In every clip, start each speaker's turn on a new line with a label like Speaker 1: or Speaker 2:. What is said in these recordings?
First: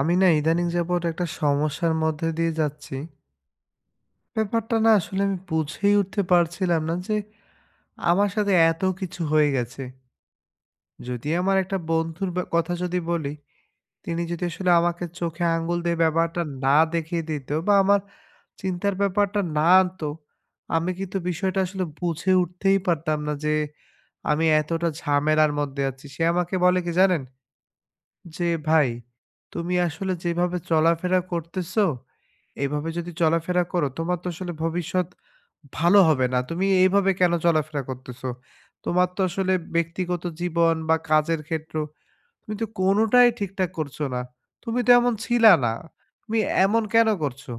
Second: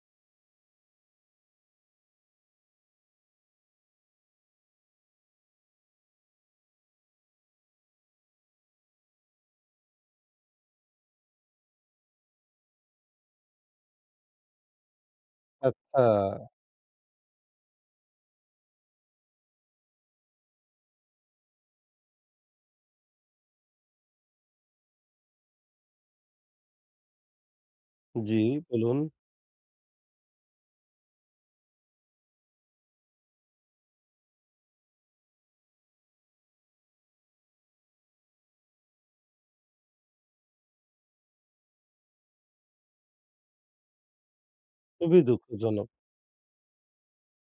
Speaker 1: আমি না ইদানিং যাবৎ একটা সমস্যার মধ্যে দিয়ে যাচ্ছি। ব্যাপারটা না আসলে আমি বুঝেই উঠতে পারছিলাম না যে আমার সাথে এত কিছু হয়ে গেছে। যদি আমার একটা বন্ধুর বা কথা যদি বলি, তিনি যদি আসলে আমাকে চোখে আঙ্গুল দিয়ে
Speaker 2: আচ্ছা।
Speaker 1: ব্যাপারটা না দেখিয়ে দিত বা আমার চিন্তার ব্যাপারটা না আনতো, আমি কিন্তু বিষয়টা আসলে বুঝে উঠতেই পারতাম না যে আমি এতটা ঝামেলার মধ্যে আছি। সে আমাকে বলে কি জানেন?
Speaker 2: জি,
Speaker 1: যে ভাই
Speaker 2: বলুন।
Speaker 1: তুমি আসলে যেভাবে চলাফেরা করতেছো, এভাবে যদি চলাফেরা করো তোমার তো আসলে ভবিষ্যৎ ভালো হবে না। তুমি এইভাবে কেন চলাফেরা করতেছো? তোমার তো আসলে ব্যক্তিগত জীবন বা কাজের ক্ষেত্র তুমি তো কোনোটাই ঠিকঠাক করছো না। তুমি তো এমন
Speaker 2: খুবই
Speaker 1: ছিলা না।
Speaker 2: দুঃখজনক।
Speaker 1: তুমি এমন কেন করছো?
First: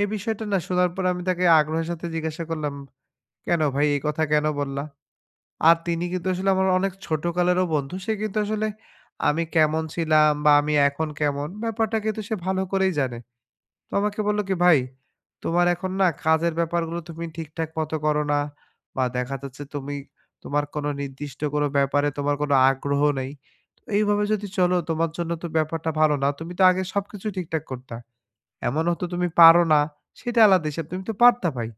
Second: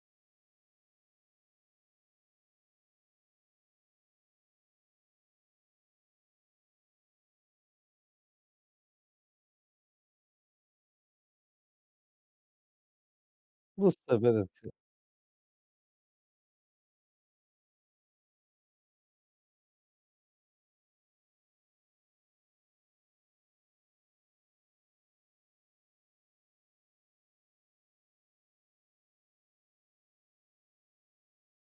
Speaker 1: এই বিষয়টা না শোনার পর আমি তাকে আগ্রহের সাথে জিজ্ঞাসা করলাম, "কেন ভাই এই কথা কেন বললা?" আর তিনি কিন্তু আসলে আমার অনেক ছোটকালেরও বন্ধু। সে কিন্তু আসলে আমি কেমন ছিলাম বা আমি এখন কেমন, ব্যাপারটা কিন্তু সে ভালো করেই জানে। তো
Speaker 2: বুঝতে
Speaker 1: আমাকে বলল কি,
Speaker 2: পেরেছি।
Speaker 1: "ভাই, তোমার এখন না কাজের ব্যাপারগুলো তুমি ঠিকঠাক মতো করো না বা দেখা যাচ্ছে তুমি তোমার কোনো নির্দিষ্ট কোনো ব্যাপারে তোমার কোনো আগ্রহ নেই। তো এইভাবে যদি চলো তোমার জন্য তো ব্যাপারটা ভালো না। তুমি তো আগে সবকিছু ঠিকঠাক করতা।" এমন হতো তুমি পারো না, সেটা আলাদা হিসাব। তুমি তো পারতা ভাই।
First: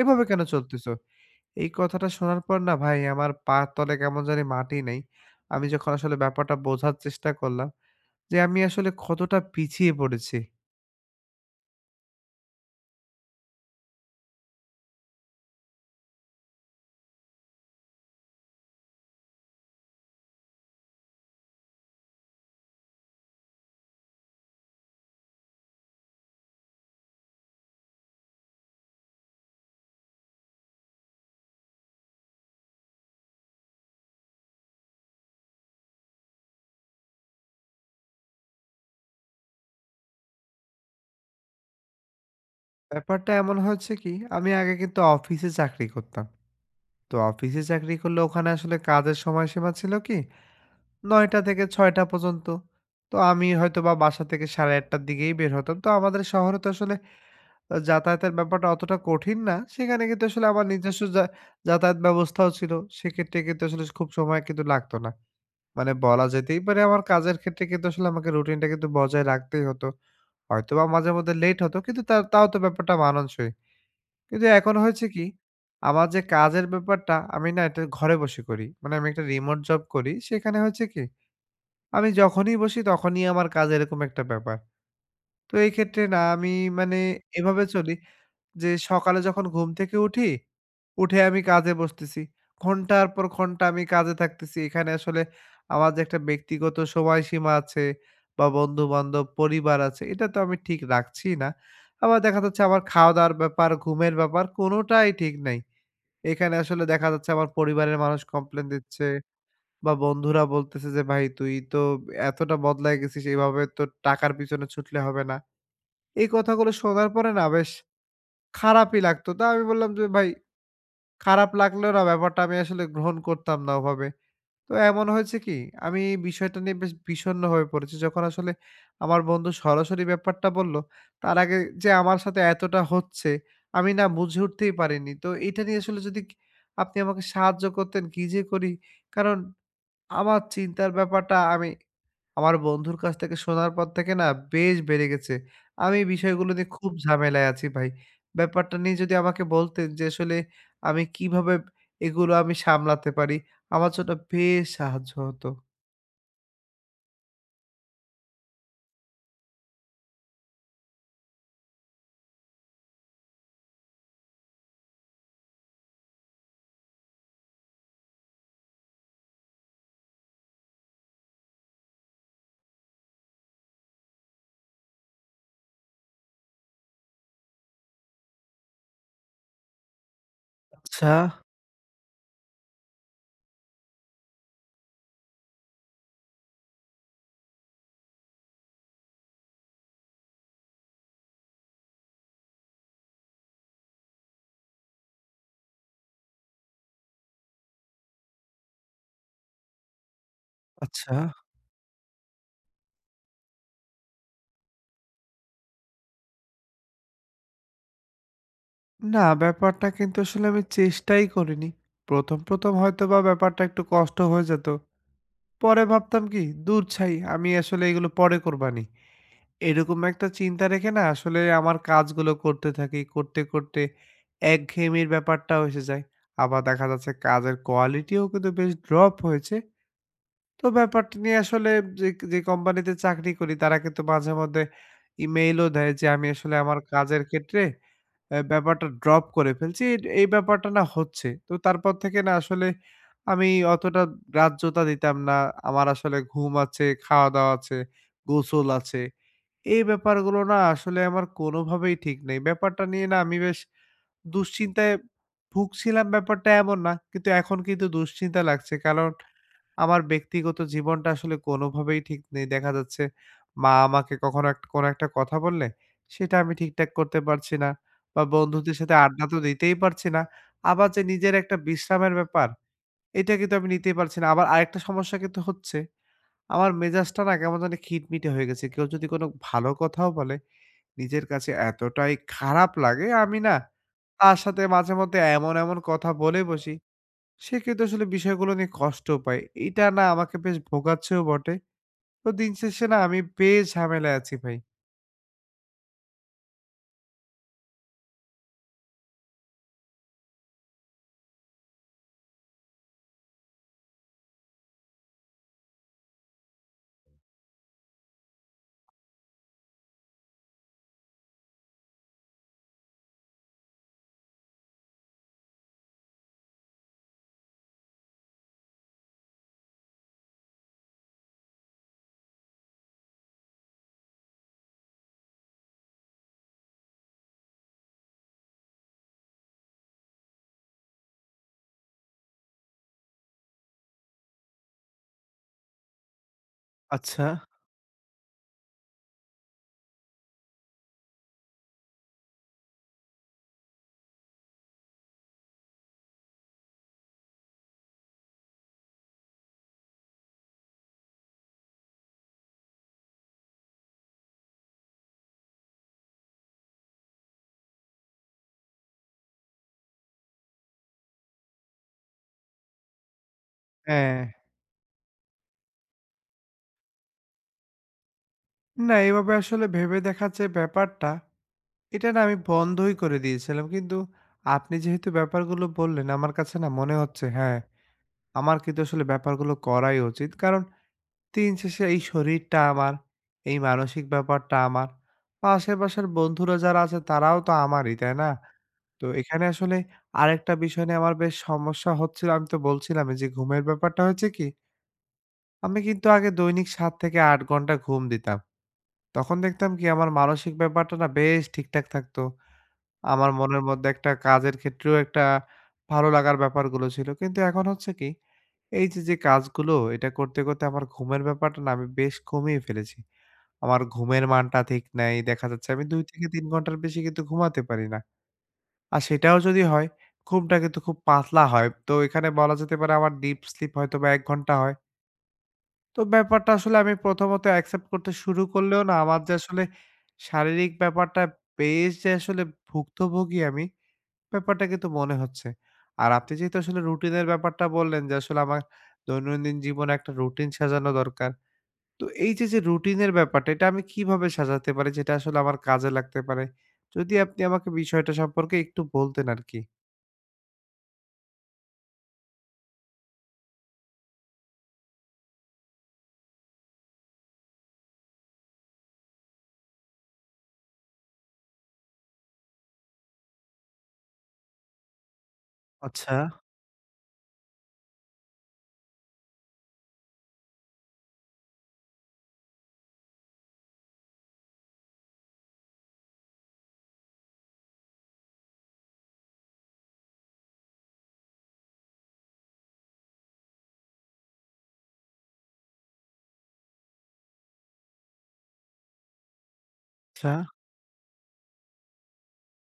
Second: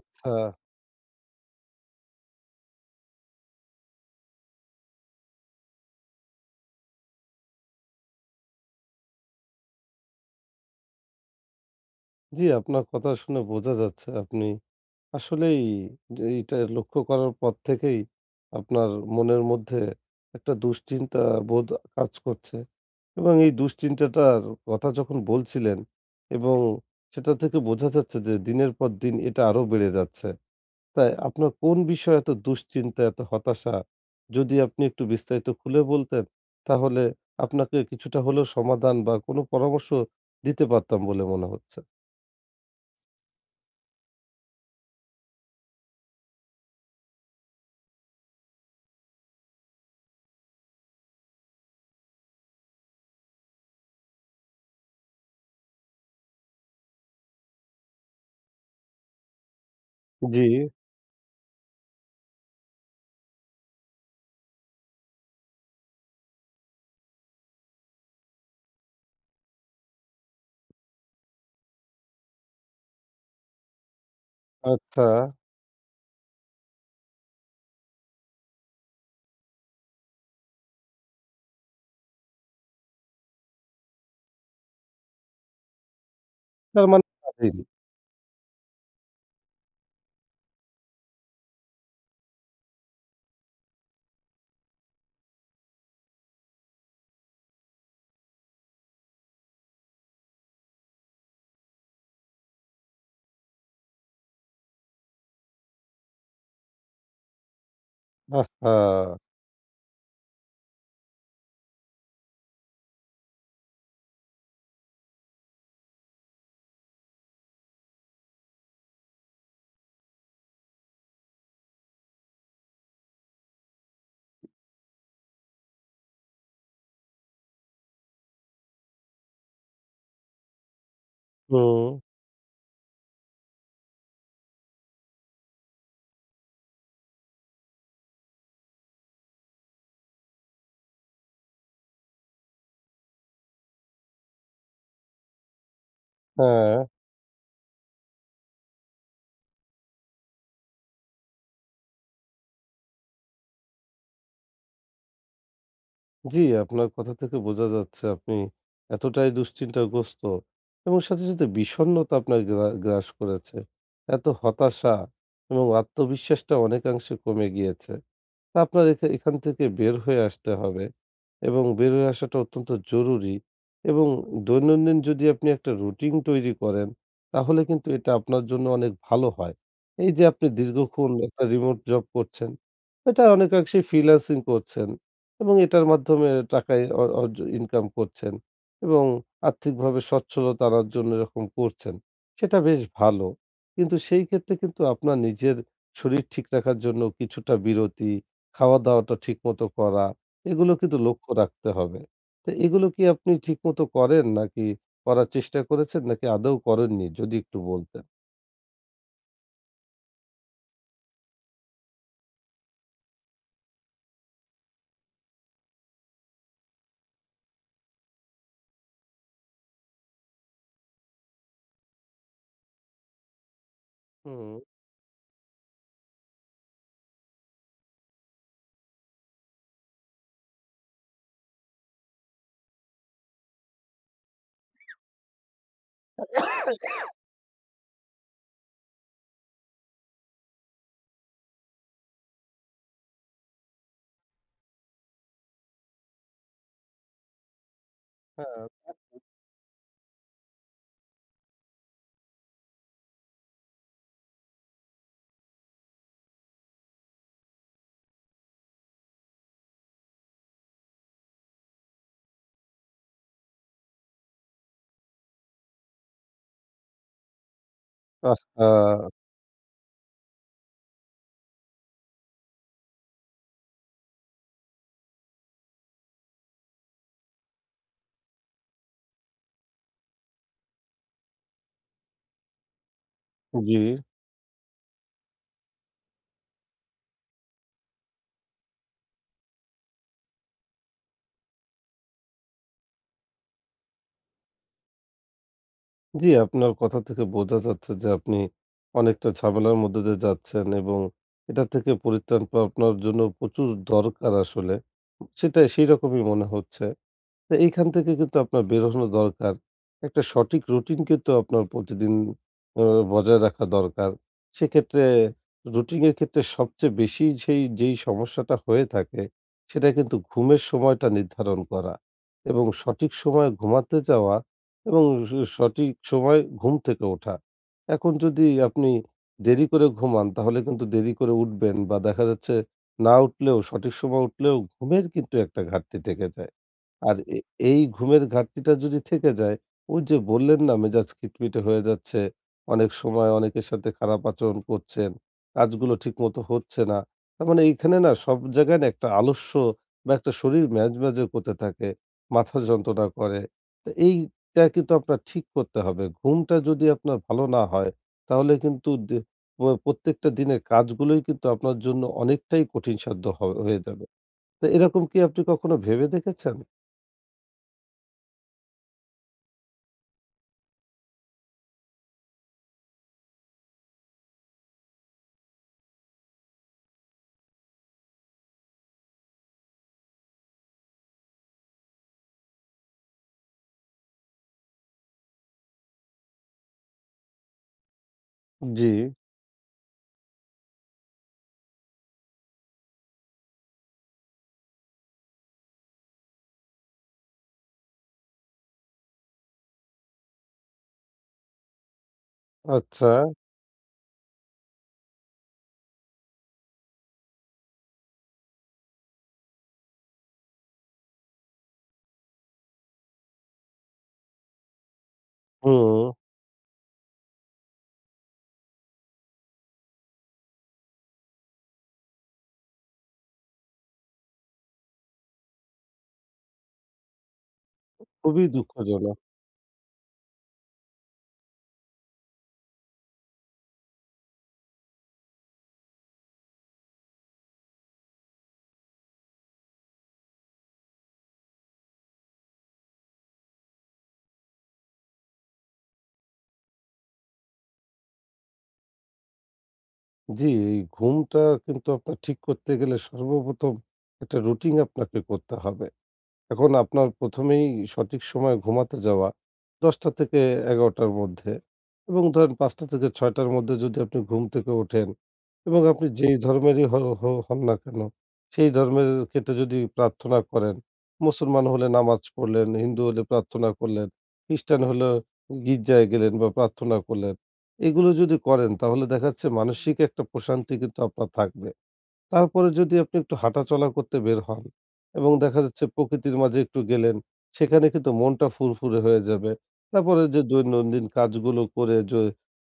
Speaker 1: এভাবে কেন চলতেছো? এই কথাটা শোনার পর না ভাই আমার পায়ের তলে কেমন জানি মাটি নাই। আমি যখন আসলে ব্যাপারটা বোঝার চেষ্টা করলাম যে আমি আসলে কতটা পিছিয়ে পড়েছি।
Speaker 2: জি, আপনার কথা শুনে বোঝা যাচ্ছে আপনি আসলেই এইটা লক্ষ্য করার পর থেকেই আপনার মনের মধ্যে একটা দুশ্চিন্তা বোধ কাজ করছে, এবং এই দুশ্চিন্তাটার কথা যখন বলছিলেন, এবং সেটা থেকে বোঝা যাচ্ছে যে দিনের পর দিন এটা আরো বেড়ে যাচ্ছে। তাই আপনার কোন বিষয়ে এত দুশ্চিন্তা, এত হতাশা? যদি আপনি একটু বিস্তারিত খুলে বলতেন, তাহলে আপনাকে কিছুটা হলেও সমাধান বা কোনো পরামর্শ দিতে পারতাম বলে মনে হচ্ছে।
Speaker 1: ব্যাপারটা এমন হয়েছে কি আমি আগে কিন্তু অফিসে চাকরি করতাম। তো অফিসে চাকরি করলে ওখানে আসলে কাজের সময়সীমা ছিল কি ৯ টা থেকে ৬ টা পর্যন্ত। তো আমি হয়তোবা বাসা থেকে ৮:৩০ টার দিকেই বের হতাম। তো আমাদের শহরে তো আসলে যাতায়াতের ব্যাপারটা অতটা কঠিন না। সেখানে কিন্তু
Speaker 2: জি।
Speaker 1: আসলে আমার নিজস্ব যাতায়াত ব্যবস্থাও ছিল। সেক্ষেত্রে কিন্তু আসলে খুব সময় কিন্তু লাগতো না। মানে বলা যেতেই পারে আমার কাজের ক্ষেত্রে কিন্তু আসলে আমাকে রুটিনটা কিন্তু বজায় রাখতেই হতো। হয়তোবা মাঝে মধ্যে লেট হতো কিন্তু তাও তো ব্যাপারটা মানানসই। কিন্তু এখন
Speaker 2: আচ্ছা।
Speaker 1: হয়েছে কি, আমার যে কাজের ব্যাপারটা আমি না এটা ঘরে বসে করি। মানে আমি একটা রিমোট জব করি। সেখানে হয়েছে কি, আমি যখনই বসি তখনই আমার কাজ এরকম একটা ব্যাপার। তো এই ক্ষেত্রে না আমি
Speaker 2: তার
Speaker 1: মানে
Speaker 2: মানে স্বাধীন।
Speaker 1: এভাবে চলি যে সকালে যখন ঘুম থেকে উঠি, উঠে আমি কাজে বসতেছি। ঘন্টার পর ঘন্টা আমি কাজে থাকতেছি। এখানে আসলে আমার যে একটা ব্যক্তিগত সময়সীমা আছে বা বন্ধু-বান্ধব, পরিবার আছে, এটা তো আমি ঠিক রাখছি না। আবার দেখা যাচ্ছে আমার খাওয়া-দাওয়ার ব্যাপার, ঘুমের ব্যাপার কোনোটাই ঠিক নাই। এখানে আসলে দেখা যাচ্ছে আমার পরিবারের মানুষ কমপ্লেইন
Speaker 2: আহা!
Speaker 1: দিচ্ছে বা বন্ধুরা বলতেছে যে, "ভাই তুই তো এতটা বদলায় গেছিস, এভাবে তো টাকার পিছনে ছুটলে হবে না।" এই কথাগুলো শোনার পরে না বেশ খারাপই লাগতো। তা আমি বললাম যে, "ভাই খারাপ লাগলেও না ব্যাপারটা আমি আসলে গ্রহণ করতাম না ওভাবে।" তো এমন হয়েছে কি আমি এই বিষয়টা নিয়ে বেশ বিষণ্ণ হয়ে পড়েছি। যখন আসলে আমার বন্ধু সরাসরি ব্যাপারটা বলল, তার আগে
Speaker 2: হুম।
Speaker 1: যে আমার সাথে এতটা হচ্ছে আমি না বুঝে উঠতেই পারিনি। তো এটা নিয়ে আসলে আপনি আমাকে সাহায্য করতেন কি যে করি? কারণ আমার চিন্তার ব্যাপারটা আমার বন্ধুর কাছ থেকে শোনার পর থেকে না বেশ বেড়ে গেছে। আমি এই বিষয়গুলো নিয়ে
Speaker 2: হ্যাঁ।
Speaker 1: খুব ঝামেলায় আছি ভাই। ব্যাপারটা নিয়ে যদি আমাকে বলতেন যে আসলে আমি কিভাবে এগুলো সামলাতে পারি, আমার জন্য বেশ সাহায্য হতো।
Speaker 2: জি, আপনার কথা থেকে বোঝা যাচ্ছে আপনি এতটাই দুশ্চিন্তাগ্রস্ত, এবং সাথে সাথে বিষণ্ণতা আপনার গ্রাস করেছে। এত হতাশা, এবং আত্মবিশ্বাসটা অনেকাংশে কমে গিয়েছে। তা আপনার এখান থেকে বের হয়ে আসতে হবে, এবং বের হয়ে আসাটা অত্যন্ত জরুরি। এবং দৈনন্দিন যদি আপনি একটা রুটিন তৈরি করেন, তাহলে কিন্তু এটা আপনার জন্য অনেক ভালো হয়। এই যে আপনি
Speaker 1: আচ্ছা,
Speaker 2: দীর্ঘক্ষণ একটা রিমোট জব করছেন, এটা অনেকাংশেই ফ্রিল্যান্সিং করছেন, এবং এটার মাধ্যমে টাকা অ অর্জ ইনকাম করছেন, এবং আর্থিকভাবে সচ্ছলতা আনার জন্য এরকম করছেন। সেটা বেশ ভালো। কিন্তু সেই ক্ষেত্রে কিন্তু আপনার নিজের শরীর ঠিক রাখার জন্য কিছুটা বিরতি, খাওয়া-দাওয়াটা ঠিকমতো করা, এগুলো কিন্তু
Speaker 1: আচ্ছা।
Speaker 2: লক্ষ্য রাখতে হবে। তো এগুলো কি আপনি ঠিকমতো করেন, নাকি করার চেষ্টা করেছেন, নাকি আদৌ করেননি? যদি একটু বলতেন।
Speaker 1: না, ব্যাপারটা কিন্তু আসলে আমি চেষ্টাই করিনি। ১ম হয়তোবা ব্যাপারটা একটু কষ্ট হয়ে যেত। পরে ভাবতাম কি, "দূর ছাই, আমি আসলে এগুলো পরে করবানি।" এরকম একটা চিন্তা রেখে না আসলে আমার কাজগুলো করতে থাকি। করতে
Speaker 2: হুম।
Speaker 1: একঘেয়েমির ব্যাপারটাও এসে যায়। আবার দেখা যাচ্ছে কাজের কোয়ালিটিও কিন্তু বেশ ড্রপ হয়েছে। তো ব্যাপারটা নিয়ে আসলে যে, যে কোম্পানিতে চাকরি করি তারা কিন্তু মাঝে মধ্যে ইমেইলও দেয় যে আমি আসলে আমার কাজের ক্ষেত্রে ব্যাপারটা ড্রপ করে ফেলছি। এই ব্যাপারটা না হচ্ছে। তো তারপর থেকে না আসলে আমি অতটা গ্রাহ্যতা দিতাম না। আমার আসলে ঘুম আছে, খাওয়া-দাওয়া আছে,
Speaker 2: হ্যাঁ।
Speaker 1: গোসল আছে। এই ব্যাপারগুলো না আসলে আমার কোনোভাবেই ঠিক নেই। ব্যাপারটা নিয়ে না আমি বেশ দুশ্চিন্তায় ভুগছিলাম ব্যাপারটা এমন না। কিন্তু এখন কিন্তু দুশ্চিন্তা লাগছে। কারণ আমার ব্যক্তিগত জীবনটা আসলে কোনোভাবেই ঠিক নেই। দেখা যাচ্ছে মা আমাকে কখনো কোনো একটা কথা বললে সেটা আমি ঠিকঠাক করতে পারছি না বা
Speaker 2: আহহা!
Speaker 1: বন্ধুদের সাথে আড্ডা তো দিতেই পারছি না। আবার যে নিজের একটা বিশ্রামের ব্যাপার এটা কিন্তু আমি নিতেই পারছি না। আবার আরেকটা সমস্যা কিন্তু হচ্ছে আমার মেজাজটা না কেমন জানি খিটমিটে হয়ে গেছে। কেউ যদি কোনো ভালো কথাও বলে নিজের কাছে এতটাই খারাপ লাগে আমি না
Speaker 2: জি।
Speaker 1: তার সাথে মাঝেমধ্যে এমন কথা বলে বসি। সে কিন্তু আসলে বিষয়গুলো নিয়ে কষ্ট পায়। এটা না আমাকে বেশ ভোগাচ্ছেও বটে। তো দিন শেষে না আমি বেশ ঝামেলায় আছি ভাই।
Speaker 2: জি, আপনার কথা থেকে বোঝা যাচ্ছে যে আপনি অনেকটা ঝামেলার মধ্য দিয়ে যাচ্ছেন, এবং এটা থেকে পরিত্রাণ পাওয়া আপনার জন্য প্রচুর দরকার আসলে। সেটাই সেইরকমই মনে হচ্ছে। তো এইখান থেকে কিন্তু আপনার বেরোনো দরকার। একটা সঠিক রুটিন কিন্তু আপনার প্রতিদিন আ বজায় রাখা দরকার। সেক্ষেত্রে রুটিনের ক্ষেত্রে সবচেয়ে বেশি সেই যেই সমস্যাটা হয়ে থাকে সেটা কিন্তু ঘুমের সময়টা নির্ধারণ করা, এবং সঠিক সময়ে ঘুমাতে যাওয়া, এবং স সঠিক সময়ে ঘুম থেকে ওঠা। এখন যদি আপনি দেরি করে ঘুমান তাহলে কিন্তু দেরি করে উঠবেন, বা দেখা যাচ্ছে না উঠলেও, সঠিক সময় উঠলেও, ঘুমের কিন্তু একটা ঘাটতি থেকে যায়। আর
Speaker 1: আচ্ছা।
Speaker 2: এই ঘুমের ঘাটতিটা যদি থেকে যায়, ওই যে বললেন না মেজাজ খিটমিটে হয়ে যাচ্ছে, অনেক সময় অনেকের সাথে খারাপ আচরণ করছেন, কাজগুলো ঠিকমতো হচ্ছে না। তার মানে এইখানে না সব জায়গায় না একটা আলস্য, বা একটা শরীর ম্যাজম্যাজে করতে থাকে, মাথা যন্ত্রণা করে। তো এইটা কিন্তু আপনার ঠিক করতে হবে। ঘুমটা যদি আপনার ভালো না হয় তাহলে কিন্তু দে প প্রত্যেকটা দিনের কাজগুলোই কিন্তু আপনার জন্য অনেকটাই কঠিনসাধ্য হয়ে যাবে।
Speaker 1: হ্যাঁ।
Speaker 2: তো এরকম কি আপনি কখনো ভেবে দেখেছেন?
Speaker 1: না এভাবে আসলে ভেবে দেখার যে ব্যাপারটা, এটা না আমি বন্ধই করে দিয়েছিলাম। কিন্তু আপনি যেহেতু ব্যাপারগুলো বললেন, আমার কাছে না মনে হচ্ছে হ্যাঁ, আমার কিন্তু আসলে ব্যাপারগুলো করাই উচিত। কারণ দিন শেষে এই শরীরটা আমার, এই মানসিক ব্যাপারটা আমার। বা আশেপাশের বন্ধুরা যারা আছে তারাও তো আমারই, তাই না?
Speaker 2: জি।
Speaker 1: তো এখানে আসলে আরেকটা বিষয় নিয়ে আমার বেশ সমস্যা হচ্ছিল। আমি তো বলছিলামই যে ঘুমের ব্যাপারটা হয়েছে কি, আমি কিন্তু আগে দৈনিক ৭ থেকে ৮ ঘন্টা ঘুম দিতাম। তখন দেখতাম কি আমার মানসিক ব্যাপারটা না বেশ ঠিকঠাক থাকতো।
Speaker 2: আচ্ছা।
Speaker 1: আমার মনের মধ্যে একটা কাজের ক্ষেত্রেও একটা ভালো লাগার ব্যাপারগুলো ছিল। কিন্তু এখন হচ্ছে কি, যে কাজগুলো এটা করতে আমার ঘুমের ব্যাপারটা না আমি বেশ কমিয়ে ফেলেছি। আমার ঘুমের মানটা ঠিক নাই। দেখা যাচ্ছে আমি
Speaker 2: হুম।
Speaker 1: ২ থেকে ৩ ঘন্টার বেশি কিন্তু ঘুমাতে পারি না। আর সেটাও যদি হয়, ঘুমটা কিন্তু খুব পাতলা হয়। তো এখানে বলা যেতে পারে আমার ডিপ স্লিপ হয়তোবা ১ ঘন্টা হয়। তো ব্যাপারটা আসলে আমি প্রথমত অ্যাকসেপ্ট করতে শুরু
Speaker 2: খুবই
Speaker 1: করলেও না
Speaker 2: দুঃখজনক।
Speaker 1: আমার যে আসলে শারীরিক ব্যাপারটা বেশ যে আসলে ভুক্তভোগী আমি, ব্যাপারটা কিন্তু মনে হচ্ছে। আর আপনি যেহেতু আসলে রুটিনের ব্যাপারটা বললেন যে আসলে আমার দৈনন্দিন জীবনে একটা রুটিন সাজানো দরকার। তো যে রুটিনের ব্যাপারটা এটা আমি কিভাবে সাজাতে পারি যেটা আসলে আমার কাজে লাগতে পারে? যদি আপনি আমাকে বিষয়টা সম্পর্কে একটু বলতেন আরকি।
Speaker 2: জি, এই ঘুমটা কিন্তু আপনার ঠিক করতে গেলে সর্বপ্রথম একটা রুটিন আপনাকে করতে হবে। এখন আপনার ১ম এই সঠিক সময়ে ঘুমাতে যাওয়া ১০টা থেকে ১১টার মধ্যে, এবং ধরেন ৫টা থেকে ৬টার মধ্যে যদি আপনি ঘুম থেকে ওঠেন, এবং আপনি
Speaker 1: আচ্ছা,
Speaker 2: যেই ধর্মেরই হ হ হন না কেন, সেই ধর্মের ক্ষেত্রে যদি প্রার্থনা করেন, মুসলমান হলে নামাজ পড়লেন, হিন্দু হলে প্রার্থনা করলেন, খ্রিস্টান হলে গির্জায় গেলেন বা প্রার্থনা করলেন। এগুলো যদি করেন তাহলে দেখা যাচ্ছে মানসিক একটা প্রশান্তি কিন্তু আপনার থাকবে। তারপরে যদি আপনি একটু হাঁটাচলা করতে বের হন, এবং দেখা যাচ্ছে প্রকৃতির মাঝে একটু গেলেন, সেখানে কিন্তু মনটা ফুরফুরে হয়ে যাবে। তারপরে
Speaker 1: আচ্ছা,
Speaker 2: যে দৈনন্দিন কাজগুলো করে যে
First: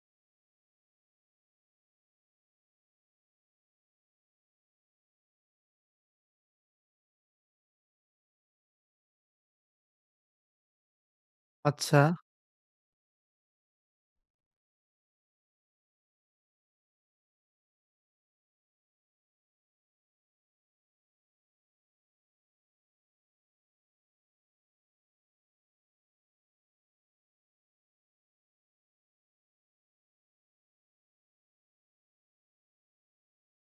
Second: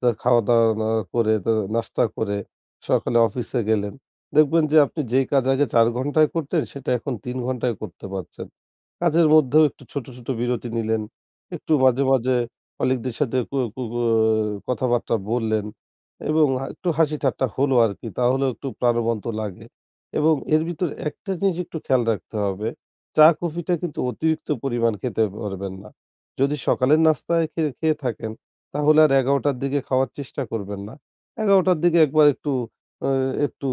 Speaker 2: তা খাওয়া-দাওয়া না করে, তা নাস্তা করে সকালে অফিসে গেলেন। দেখবেন যে আপনি যেই কাজ আগে ৪ ঘন্টায় করতেন সেটা এখন ৩ ঘন্টায় করতে পারছেন। কাজের মধ্যেও একটু ছোট ছোট বিরতি নিলেন। একটু
Speaker 1: আচ্ছা,
Speaker 2: মাঝে মাঝে কলিগদের সাথে কু কু কু কথাবার্তা বললেন। এবং একটু হাসি ঠাট্টা হলো আরকি। তাহলেও একটু প্রাণবন্ত লাগে, এবং এর ভিতর একটা জিনিস একটু খেয়াল রাখতে হবে। চা, কফিটা কিন্তু অতিরিক্ত পরিমাণ খেতে পারবেন না। যদি সকালের নাস্তায় খেয়ে থাকেন, তাহলে আর ১১:০০ র দিকে খাওয়ার চেষ্টা করবেন না। ১১:০০ র দিকে একবার একটু আ একটু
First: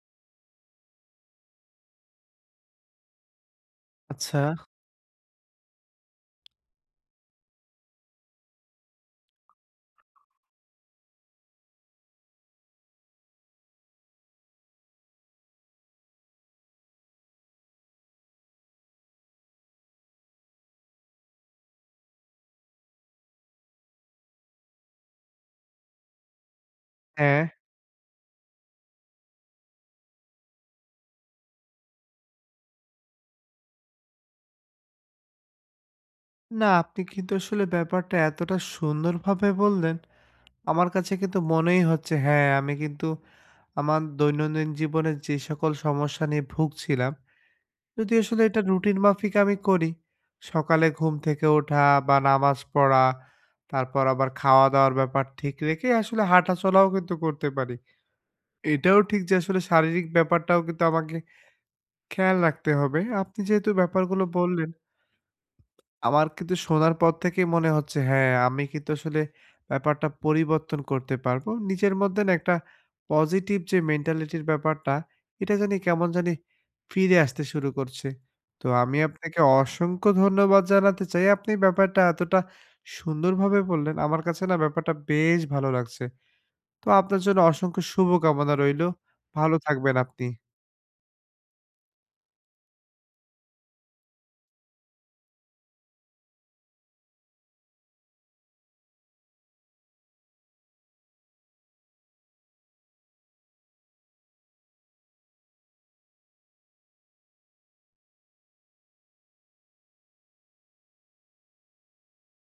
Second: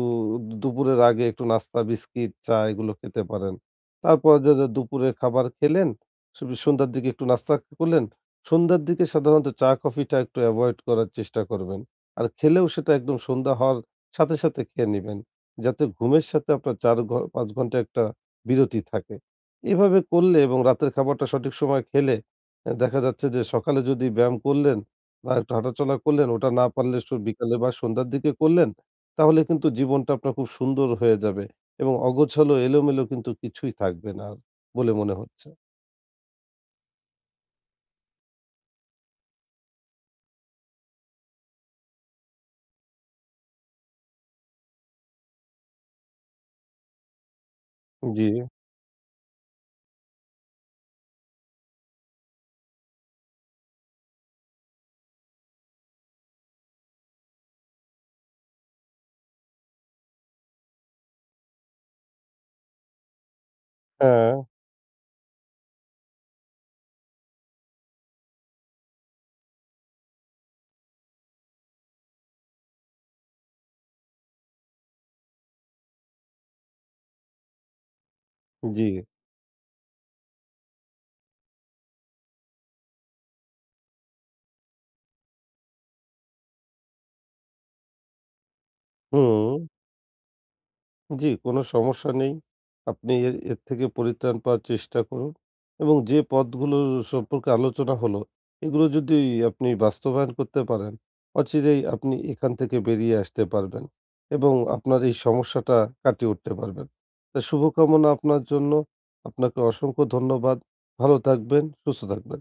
Speaker 2: দুপুরের আগে একটু নাস্তা, বিস্কিট, চা এগুলো খেতে পারেন। তারপর
Speaker 1: আচ্ছা।
Speaker 2: যে দুপুরের খাবার খেলেন, সন্ধ্যার দিকে একটু নাস্তা করলেন। সন্ধ্যার দিকে সাধারণত চা, কফিটা একটু এভয়েড করার চেষ্টা করবেন। আর খেলেও সেটা একদম সন্ধ্যা হওয়ার সাথে সাথে খেয়ে নিবেন। যাতে ঘুমের সাথে আপনার ৪ ৫ ঘন্টা একটা বিরতি থাকে। এভাবে করলে, এবং রাতের খাবারটা সঠিক সময়ে খেলে, দেখা যাচ্ছে যে সকালে যদি ব্যায়াম করলেন বা একটু হাঁটাচলা করলেন, ওটা না পারলে
Speaker 1: হ্যাঁ।
Speaker 2: বিকালে বা সন্ধ্যার দিকে করলেন, তাহলে কিন্তু জীবনটা আপনার খুব সুন্দর হয়ে যাবে, এবং অগোছালো এলোমেলো কিন্তু কিছুই থাকবে না বলে মনে হচ্ছে।
Speaker 1: না, আপনি কিন্তু আসলে ব্যাপারটা এতটা সুন্দরভাবে বললেন, আমার কাছে কিন্তু মনেই হচ্ছে হ্যাঁ, আমি কিন্তু আমার দৈনন্দিন জীবনে যে সকল সমস্যা নিয়ে ভুগছিলাম যদি
Speaker 2: জি।
Speaker 1: আসলে এটা রুটিন মাফিক আমি করি, সকালে ঘুম থেকে ওঠা বা নামাজ পড়া, তারপর আবার খাওয়া-দাওয়ার ব্যাপার ঠিক রেখে আসলে হাঁটাচলাও কিন্তু করতে পারি। এটাও ঠিক যে আসলে শারীরিক ব্যাপারটাও কিন্তু আমাকে খেয়াল রাখতে হবে। আপনি যেহেতু ব্যাপারগুলো
Speaker 2: হ্যাঁ।
Speaker 1: বললেন আমার কিন্তু শোনার পর থেকেই মনে হচ্ছে হ্যাঁ, আমি কিন্তু আসলে ব্যাপারটা পরিবর্তন করতে পারবো। নিজের মধ্যে না একটা পজিটিভ যে মেন্টালিটির ব্যাপারটা, এটা জানি কেমন জানি ফিরে আসতে শুরু করছে। তো
Speaker 2: জি।
Speaker 1: আমি আপনাকে অসংখ্য ধন্যবাদ জানাতে চাই। আপনি ব্যাপারটা এতটা সুন্দরভাবে বললেন, আমার কাছে না ব্যাপারটা বেশ ভালো লাগছে। তো আপনার জন্য অসংখ্য শুভকামনা রইলো। ভালো
Speaker 2: হুম।
Speaker 1: থাকবেন আপনি।
Speaker 2: জি, কোনো সমস্যা নেই। আপনি এর থেকে পরিত্রাণ পাওয়ার চেষ্টা করুন, এবং যে পথগুলো সম্পর্কে আলোচনা হলো, এগুলো যদি আপনি বাস্তবায়ন করতে পারেন, অচিরেই আপনি এখান থেকে বেরিয়ে আসতে পারবেন, এবং আপনার এই সমস্যাটা কাটিয়ে উঠতে পারবেন। তো শুভকামনা আপনার জন্য। আপনাকে অসংখ্য ধন্যবাদ। ভালো থাকবেন, সুস্থ থাকবেন।